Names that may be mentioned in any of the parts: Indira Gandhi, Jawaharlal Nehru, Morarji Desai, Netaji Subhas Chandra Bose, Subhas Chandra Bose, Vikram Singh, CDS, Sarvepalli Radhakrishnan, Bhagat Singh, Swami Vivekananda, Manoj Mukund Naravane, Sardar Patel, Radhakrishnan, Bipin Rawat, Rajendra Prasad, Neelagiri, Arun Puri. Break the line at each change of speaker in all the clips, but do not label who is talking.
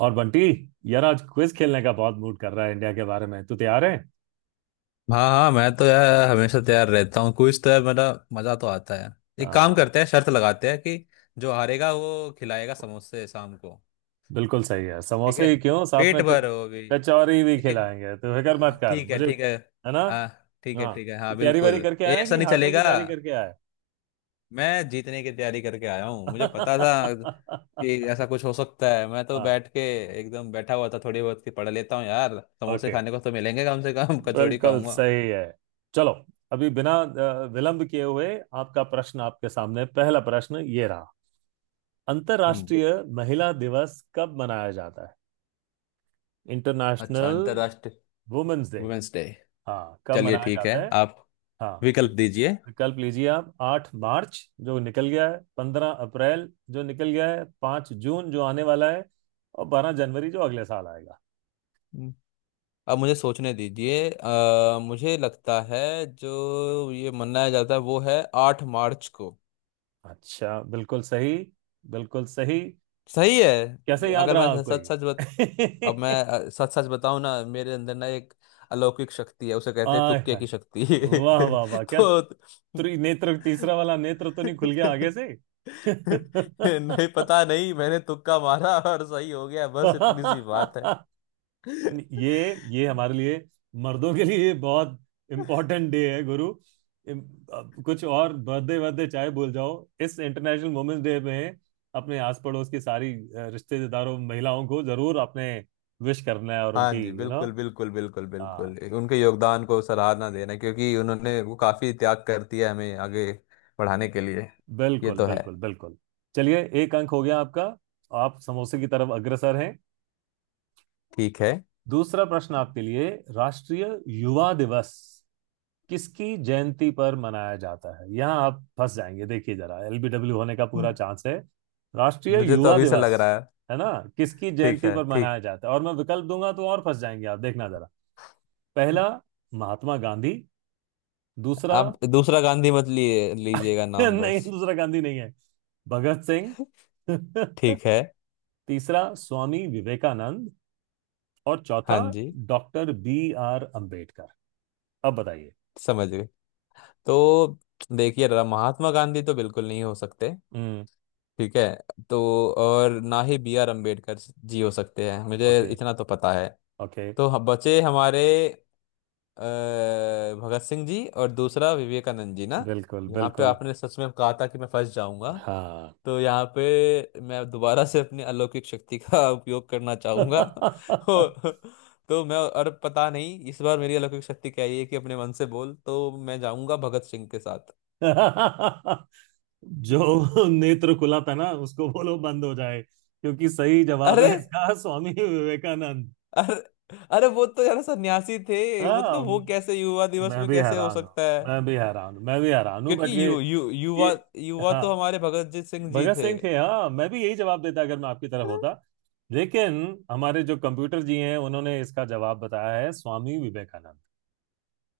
और बंटी, यार आज क्विज खेलने का बहुत मूड कर रहा है इंडिया के बारे में। तू तैयार है?
हाँ हाँ, मैं तो यार हमेशा तैयार रहता हूँ। कुछ तो यार मेरा मजा तो आता है। एक काम
हाँ,
करते हैं, शर्त लगाते हैं कि जो हारेगा वो खिलाएगा समोसे शाम को।
बिल्कुल सही है।
ठीक
समोसे
है,
ही क्यों, साथ
पेट
में
भर वो भी।
कचौरी भी
एक।
खिलाएंगे, तो फिक्र मत
हाँ,
कर
ठीक है
मुझे।
ठीक है।
है ना?
हाँ। ठीक है
हाँ।
ठीक है,
तू
हाँ,
तैयारी वारी
बिल्कुल।
करके
ये
आया है
ऐसा
कि
नहीं
हारने की
चलेगा।
तैयारी करके आया है?
मैं जीतने की तैयारी करके आया हूँ, मुझे पता था कि ऐसा कुछ हो सकता है। मैं तो
हाँ।
बैठ के एकदम बैठा हुआ था, थोड़ी बहुत की पढ़ लेता हूँ यार। समोसे
ओके,
खाने को तो मिलेंगे कम से कम कचौड़ी
बिल्कुल
खाऊंगा।
सही है। चलो, अभी बिना विलंब किए हुए आपका प्रश्न आपके सामने। पहला प्रश्न ये रहा।
हम्म।
अंतर्राष्ट्रीय महिला दिवस कब मनाया जाता है?
अच्छा,
इंटरनेशनल
अंतरराष्ट्रीय
वुमेन्स डे।
Women's day.
हाँ, कब
चलिए
मनाया
ठीक है।
जाता है?
आप
हाँ
विकल्प
वि-
दीजिए।
विकल्प लीजिए आप। 8 मार्च, जो निकल गया है। 15 अप्रैल, जो निकल गया है। 5 जून, जो आने वाला है। और 12 जनवरी, जो अगले साल आएगा।
हम्म। अब मुझे सोचने दीजिए, मुझे लगता है जो ये मनाया जाता है वो है 8 मार्च को।
अच्छा, बिल्कुल सही। बिल्कुल सही।
सही
कैसे
है।
याद
अगर
रहा
मैं
आपको
सच सच बत अब मैं
ये?
सच सच बताऊं ना, मेरे अंदर ना एक अलौकिक शक्ति है, उसे कहते हैं
आय
तुक्के
हाय।
की शक्ति।
वाह वाह वाह, क्या
तो
त्रि नेत्र, तीसरा वाला नेत्र तो नहीं खुल गया आगे से?
नहीं, पता नहीं, मैंने तुक्का मारा और सही हो गया, बस इतनी सी बात है।
ये हमारे लिए, मर्दों के लिए बहुत इम्पोर्टेंट डे है गुरु। अब कुछ और बर्थडे बर्थडे चाहे भूल जाओ, इस इंटरनेशनल वुमेन्स डे में अपने आस पड़ोस की सारी रिश्तेदारों महिलाओं को जरूर अपने विश करना है और
हाँ
उनकी
जी,
यू नो
बिल्कुल बिल्कुल बिल्कुल
हाँ,
बिल्कुल, उनके योगदान को सराहना देना, क्योंकि उन्होंने वो काफी त्याग कर दिया हमें आगे बढ़ाने के लिए। ये
बिल्कुल
तो है।
बिल्कुल बिल्कुल। चलिए, एक अंक हो गया आपका। आप समोसे की तरफ अग्रसर हैं।
ठीक है।
दूसरा प्रश्न आपके लिए। राष्ट्रीय युवा दिवस किसकी जयंती पर मनाया जाता है? यहाँ आप फंस जाएंगे, देखिए जरा, एलबीडब्ल्यू होने का
हम्म,
पूरा चांस है। राष्ट्रीय
मुझे तो
युवा
अभी से लग
दिवस।
रहा है।
है ना? किसकी
ठीक
जयंती
है,
पर
ठीक।
मनाया जाता है, और मैं विकल्प दूंगा तो और फंस जाएंगे आप, देखना जरा। पहला, महात्मा गांधी। दूसरा,
आप दूसरा गांधी मत लिए लीजिएगा नाम
नहीं,
बस।
दूसरा गांधी नहीं है, भगत सिंह।
ठीक है।
तीसरा, स्वामी विवेकानंद। और
हाँ
चौथा,
जी।
Doctor B R Ambedkar. अब बताइए।
समझ गए। तो देखिए, महात्मा गांधी तो बिल्कुल नहीं हो सकते।
हम्म।
ठीक है। तो और ना ही B R अम्बेडकर जी हो सकते हैं, मुझे
ओके,
इतना तो पता है।
ओके।
तो बचे हमारे, अ, भगत सिंह जी और दूसरा विवेकानंद जी ना।
बिल्कुल,
यहाँ पे
बिल्कुल।
आपने सच में कहा था कि मैं फंस जाऊंगा।
हाँ।
तो यहाँ पे मैं दोबारा से अपनी अलौकिक शक्ति का उपयोग करना चाहूंगा। और- तो मैं, और पता नहीं इस बार मेरी अलौकिक शक्ति क्या है, कि अपने मन से बोल तो मैं जाऊंगा भगत सिंह के साथ।
जो नेत्र खुला था ना उसको बोलो बंद हो जाए, क्योंकि सही जवाब
अरे,
है इसका स्वामी विवेकानंद।
अरे, अरे वो तो यार सन्यासी थे। मतलब वो
हाँ,
कैसे युवा दिवस
मैं
में
भी
कैसे हो
हैरान हूँ,
सकता है?
मैं भी हैरान हूँ, मैं भी हैरान हूँ,
क्योंकि
बट ये
यु, यु,
ये।
युवा युवा
हाँ,
तो हमारे भगत जी सिंह जी
भगत
थे।
सिंह थे। हाँ, मैं भी यही जवाब देता अगर मैं आपकी तरफ होता। लेकिन हमारे जो कंप्यूटर जी हैं, उन्होंने इसका जवाब बताया है स्वामी विवेकानंद।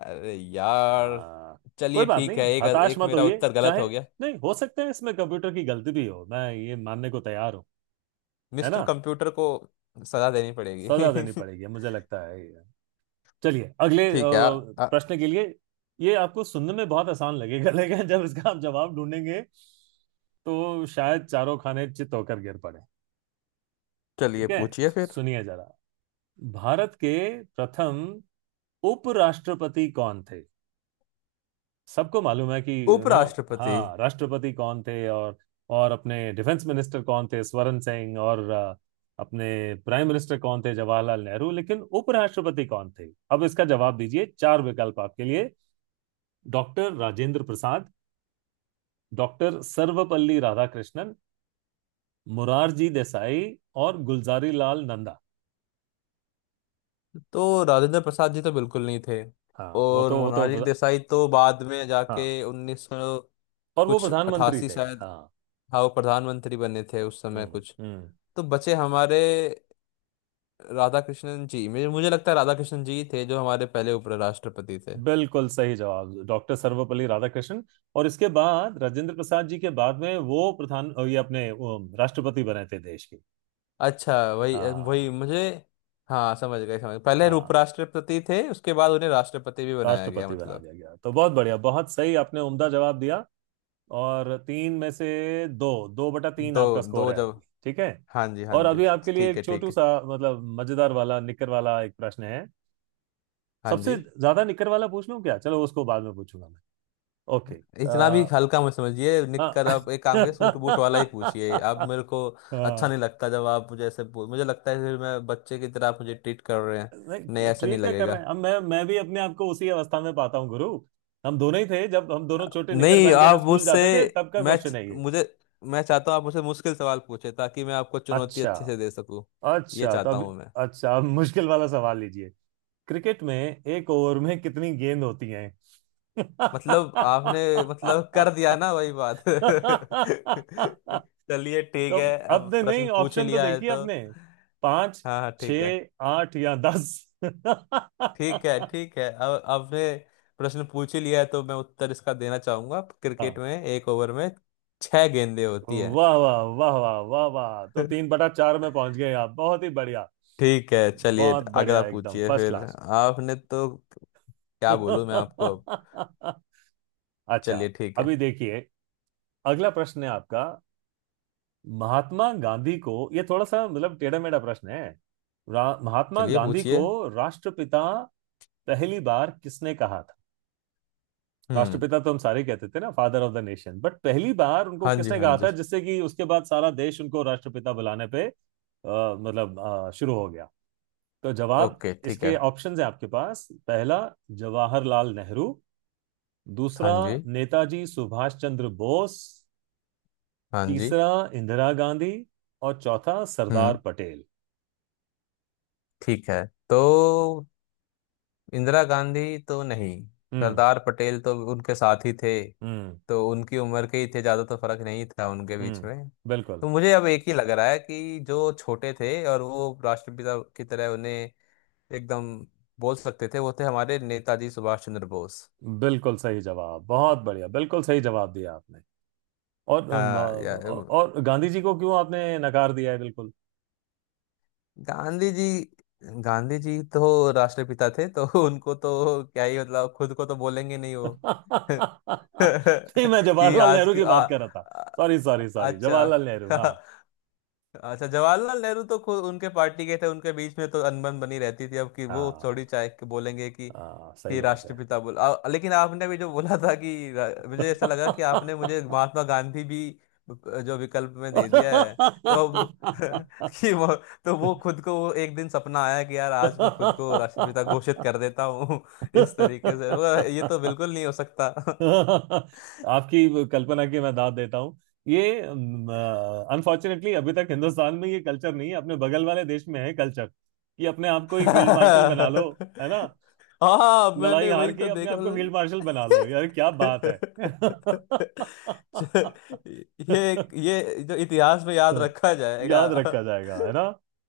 अरे यार।
हाँ। कोई
चलिए
बात
ठीक
नहीं,
है। एक।
हताश
एक
मत
मेरा
होइए।
उत्तर गलत
चाहे
हो गया।
नहीं, हो सकता है इसमें कंप्यूटर की गलती भी हो, मैं ये मानने को तैयार हूँ। है
मिस्टर
ना?
कंप्यूटर को सजा देनी
सजा देनी
पड़ेगी।
पड़ेगी, मुझे लगता है ये। चलिए अगले
ठीक है। आ, आ,
प्रश्न के लिए। ये आपको सुनने में बहुत आसान लगेगा लेकिन जब इसका आप जवाब ढूंढेंगे तो शायद चारों खाने चित होकर गिर पड़े।
चलिए
ठीक है,
पूछिए फिर।
सुनिए जरा। भारत के प्रथम उपराष्ट्रपति कौन थे? सबको मालूम है कि
उपराष्ट्रपति।
हाँ, राष्ट्रपति कौन थे, और अपने डिफेंस मिनिस्टर कौन थे, स्वरण सिंह, और अपने प्राइम मिनिस्टर कौन थे, जवाहरलाल नेहरू, लेकिन उपराष्ट्रपति कौन थे, अब इसका जवाब दीजिए। चार विकल्प आपके लिए। डॉक्टर राजेंद्र प्रसाद। डॉक्टर सर्वपल्ली राधाकृष्णन। मुरारजी देसाई। और गुलजारी लाल नंदा।
तो राजेंद्र प्रसाद जी तो बिल्कुल नहीं थे।
हाँ, वो
और
तो, वो तो।
मोनाली देसाई तो बाद में
हाँ,
जाके उन्नीस सौ
और वो
कुछ
प्रधानमंत्री
अठासी
थे,
शायद,
हाँ।
हाँ वो प्रधानमंत्री बने थे उस समय
हम्म।
कुछ।
हम्म।
तो बचे हमारे राधा कृष्णन जी, मुझे मुझे लगता है राधा कृष्णन जी ही थे जो हमारे पहले उपराष्ट्रपति थे।
बिल्कुल सही जवाब, डॉक्टर सर्वपल्ली राधाकृष्णन। और इसके बाद राजेंद्र प्रसाद जी के बाद में वो प्रधान, ये अपने राष्ट्रपति बने थे देश के।
अच्छा, वही।
हाँ।
वही मुझे। हाँ, समझ गए समझ गए। पहले
हाँ,
उपराष्ट्रपति थे उसके बाद उन्हें राष्ट्रपति भी बनाया गया
राष्ट्रपति बना
मतलब।
दिया गया, तो बहुत बढ़िया, बहुत सही आपने उम्दा जवाब दिया। और 3 में से 2, 2/3
दो।
आपका
दो
स्कोर है अभी।
जब।
ठीक है।
हाँ जी, हाँ
और
जी।
अभी आपके लिए
ठीक है,
एक
ठीक
छोटू
है।
सा, मतलब, मजेदार वाला, निकर वाला एक प्रश्न है।
हाँ जी।
सबसे ज्यादा निकर वाला पूछ लूं क्या? चलो उसको बाद में पूछूंगा मैं। ओके।
इतना भी
आ,
हल्का मत समझिए।
हाँ।
निककर, आप एक काम करिए, सूट बूट वाला ही पूछिए आप मेरे को। अच्छा
हाँ।
नहीं लगता जब आप मुझे ऐसे मुझे लगता है फिर मैं बच्चे की तरह आप मुझे ट्रीट कर रहे हैं। नहीं,
नहीं,
ऐसा नहीं
ट्रीट क्या कर रहे
लगेगा।
हैं, अब मैं भी अपने आप को उसी अवस्था में पाता हूँ गुरु। हम दोनों ही थे, जब हम दोनों छोटे निकर
नहीं,
पहन के जब
आप
स्कूल
मुझसे।
जाते थे, तब का क्वेश्चन है ये।
मुझे मैं चाहता हूँ आप मुझसे मुश्किल सवाल पूछे, ताकि मैं आपको चुनौती
अच्छा।
अच्छे से दे सकूं। ये
अच्छा
चाहता
तब।
हूँ मैं।
अच्छा अब मुश्किल वाला सवाल लीजिए। क्रिकेट में एक ओवर में कितनी गेंद होती हैं?
मतलब आपने,
तो
मतलब कर दिया ना वही बात। चलिए ठीक है, अब
आपने, नहीं,
प्रश्न पूछ ही
ऑप्शन तो
लिया है
देखिए
तो।
आपने। पांच,
हाँ हाँ,
छ,
ठीक है।
आठ या दस।
ठीक है, ठीक है, अब आपने प्रश्न पूछ ही लिया है तो मैं उत्तर इसका देना चाहूंगा।
हाँ,
क्रिकेट में एक ओवर में छह गेंदें होती है।
वाह वाह वाह वाह वाह वाह, तो तीन बटा चार में पहुंच गए आप। बहुत ही बढ़िया।
ठीक है, चलिए
बहुत
अगला
बढ़िया, एकदम
पूछिए
फर्स्ट
फिर।
क्लास।
आपने तो क्या बोलूं मैं आपको अब।
अच्छा।
चलिए ठीक है।
अभी देखिए, अगला प्रश्न है आपका। महात्मा गांधी को, ये थोड़ा सा मतलब टेढ़ा मेढ़ा प्रश्न है। महात्मा
चलिए
गांधी
पूछिए।
को राष्ट्रपिता पहली बार किसने कहा था?
हम्म।
राष्ट्रपिता तो हम सारे कहते थे ना, father of the nation, but पहली बार उनको
हाँ जी,
किसने
हाँ
कहा
जी।
था जिससे कि उसके बाद सारा देश उनको राष्ट्रपिता बुलाने पे मतलब शुरू हो गया। तो जवाब,
ओके, ठीक है।
इसके ऑप्शंस है आपके पास। पहला, जवाहरलाल नेहरू।
हाँ
दूसरा,
जी,
नेताजी सुभाष चंद्र बोस।
हाँ जी।
तीसरा, इंदिरा गांधी। और चौथा, सरदार
हम्म
पटेल।
ठीक है। तो इंदिरा गांधी तो नहीं,
हम्म।
सरदार पटेल तो उनके साथ ही थे,
हम्म।
तो उनकी उम्र के ही थे, ज्यादा तो फर्क नहीं था उनके बीच
हम्म।
में।
बिल्कुल,
तो मुझे अब एक ही लग रहा है कि जो छोटे थे और वो राष्ट्रपिता की तरह उन्हें एकदम बोल सकते थे, वो थे हमारे नेताजी सुभाष चंद्र बोस।
बिल्कुल सही जवाब, बहुत बढ़िया, बिल्कुल सही जवाब दिया आपने। और
हाँ, या
और गांधी जी को क्यों आपने नकार दिया है बिल्कुल?
गांधी जी। गांधी जी तो राष्ट्रपिता थे तो उनको तो क्या ही मतलब, खुद को तो बोलेंगे नहीं वो।
नहीं, मैं
कि
जवाहरलाल
आज
नेहरू
की।
की
आ,
बात कर रहा था।
आ-
सॉरी सॉरी सॉरी,
अच्छा।
जवाहरलाल नेहरू। हाँ।
अच्छा, जवाहरलाल नेहरू तो खुद उनके पार्टी के थे, उनके बीच में तो अनबन बनी रहती थी, अब कि वो
हाँ,
थोड़ी चाहे कि बोलेंगे कि
हाँ, सही
कि
बात है।
राष्ट्रपिता बोल, लेकिन आपने भी जो बोला था कि मुझे ऐसा लगा कि आपने मुझे महात्मा गांधी भी जो विकल्प में दे दिया है। तो अब कि वो, तो वो खुद को, वो एक दिन सपना आया कि यार आज मैं खुद को राष्ट्रपिता
आपकी
घोषित कर देता हूँ इस तरीके से वो, ये तो बिल्कुल नहीं हो सकता।
कल्पना की मैं दाद देता हूँ। ये अनफॉर्चुनेटली अभी तक हिंदुस्तान में ये कल्चर नहीं है, अपने बगल वाले देश में है कल्चर कि अपने आप को ही फील्ड मार्शल बना लो। है ना?
हाँ,
लड़ाई
मैंने
हार
वही
के
तो
अपने
देखा
आप को फील्ड
मतलब।
मार्शल बना लो, यार क्या बात है।
च- ये जो इतिहास में याद
हाँ,
रखा जाएगा।
याद रखा जाएगा, है ना?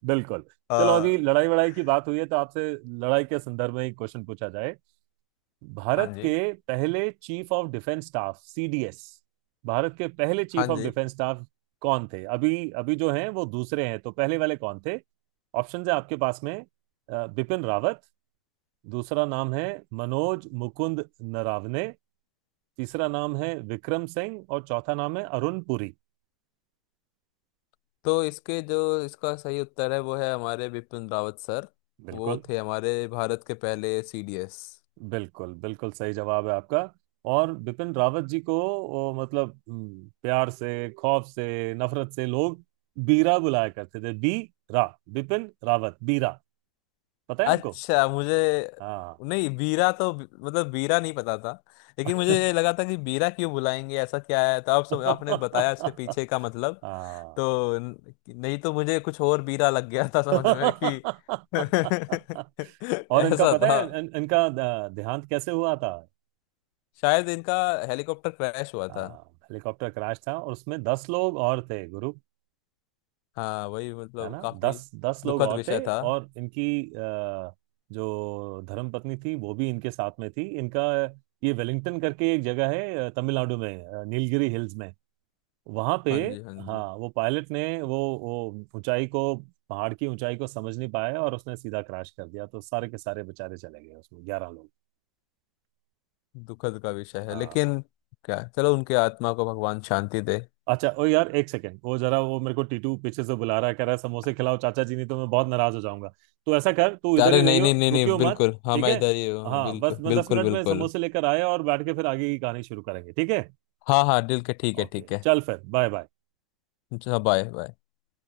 बिल्कुल। चलो अभी
हाँ।
लड़ाई वड़ाई की बात हुई है तो आपसे लड़ाई के संदर्भ में एक क्वेश्चन पूछा जाए।
हाँ
भारत
जी,
के पहले chief of defence staff, CDS, Bharat के पहले
हाँ
चीफ ऑफ
जी।
डिफेंस स्टाफ कौन थे? अभी अभी जो हैं वो दूसरे हैं, तो पहले वाले कौन थे? ऑप्शन है आपके पास में। बिपिन रावत। दूसरा नाम है मनोज मुकुंद नरावने। तीसरा नाम है विक्रम सिंह। और चौथा नाम है अरुण पुरी।
तो इसके जो इसका सही उत्तर है, वो है हमारे बिपिन रावत सर। वो
बिल्कुल,
थे हमारे भारत के पहले CDS।
बिल्कुल, बिल्कुल सही जवाब है आपका। और बिपिन रावत जी को मतलब, प्यार से, खौफ से, नफरत से लोग बीरा बुलाया करते थे। बी, रा, बिपिन रावत, बीरा। पता है आपको?
अच्छा, मुझे,
हाँ।
नहीं, बीरा तो मतलब बीरा नहीं पता था, लेकिन मुझे ये लगा था कि बीरा क्यों बुलाएंगे, ऐसा क्या है, तो आप सब आपने बताया उसके पीछे का मतलब।
हाँ।
तो नहीं तो मुझे कुछ और बीरा लग गया था, समझ में कि
और इनका
ऐसा
पता
था।
है, इनका देहांत कैसे हुआ था?
शायद इनका हेलीकॉप्टर क्रैश हुआ था।
हाँ, हेलीकॉप्टर क्रैश था और उसमें 10 लोग और थे गुरु।
हाँ वही,
है
मतलब
ना?
काफी
10 10 लोग
दुखद
और थे,
विषय था।
और इनकी अ, जो धर्मपत्नी थी वो भी इनके साथ में थी। इनका ये वेलिंगटन करके एक जगह है, तमिलनाडु में, नीलगिरी हिल्स में, वहां पे।
हाँ जी, हाँ जी।
हाँ, वो पायलट ने वो ऊंचाई को, पहाड़ की ऊंचाई को समझ नहीं पाया और उसने सीधा क्रैश कर दिया, तो सारे के सारे बेचारे चले गए उसमें 11 लोग।
दुखद का विषय है
हाँ।
लेकिन क्या, चलो उनकी आत्मा को भगवान शांति दे।
अच्छा ओ यार, एक सेकंड, वो जरा वो मेरे को टीटू पीछे से बुला रहा है, कह रहा है समोसे खिलाओ चाचा जी, नहीं तो मैं बहुत नाराज हो जाऊंगा। तो ऐसा कर, तू इधर ही
अरे, नहीं
रहियो,
नहीं नहीं नहीं,
रुकियो मत।
बिल्कुल, हाँ,
ठीक
मैं
है?
इधर ही हूँ,
हाँ, बस
बिल्कुल
मैं दस
बिल्कुल
मिनट में
बिल्कुल।
समोसे लेकर आया और बैठ के फिर आगे की कहानी शुरू करेंगे। ठीक है?
हाँ हाँ, दिल के, ठीक है,
ओके,
ठीक है।
चल फिर। Bye bye.
Bye bye.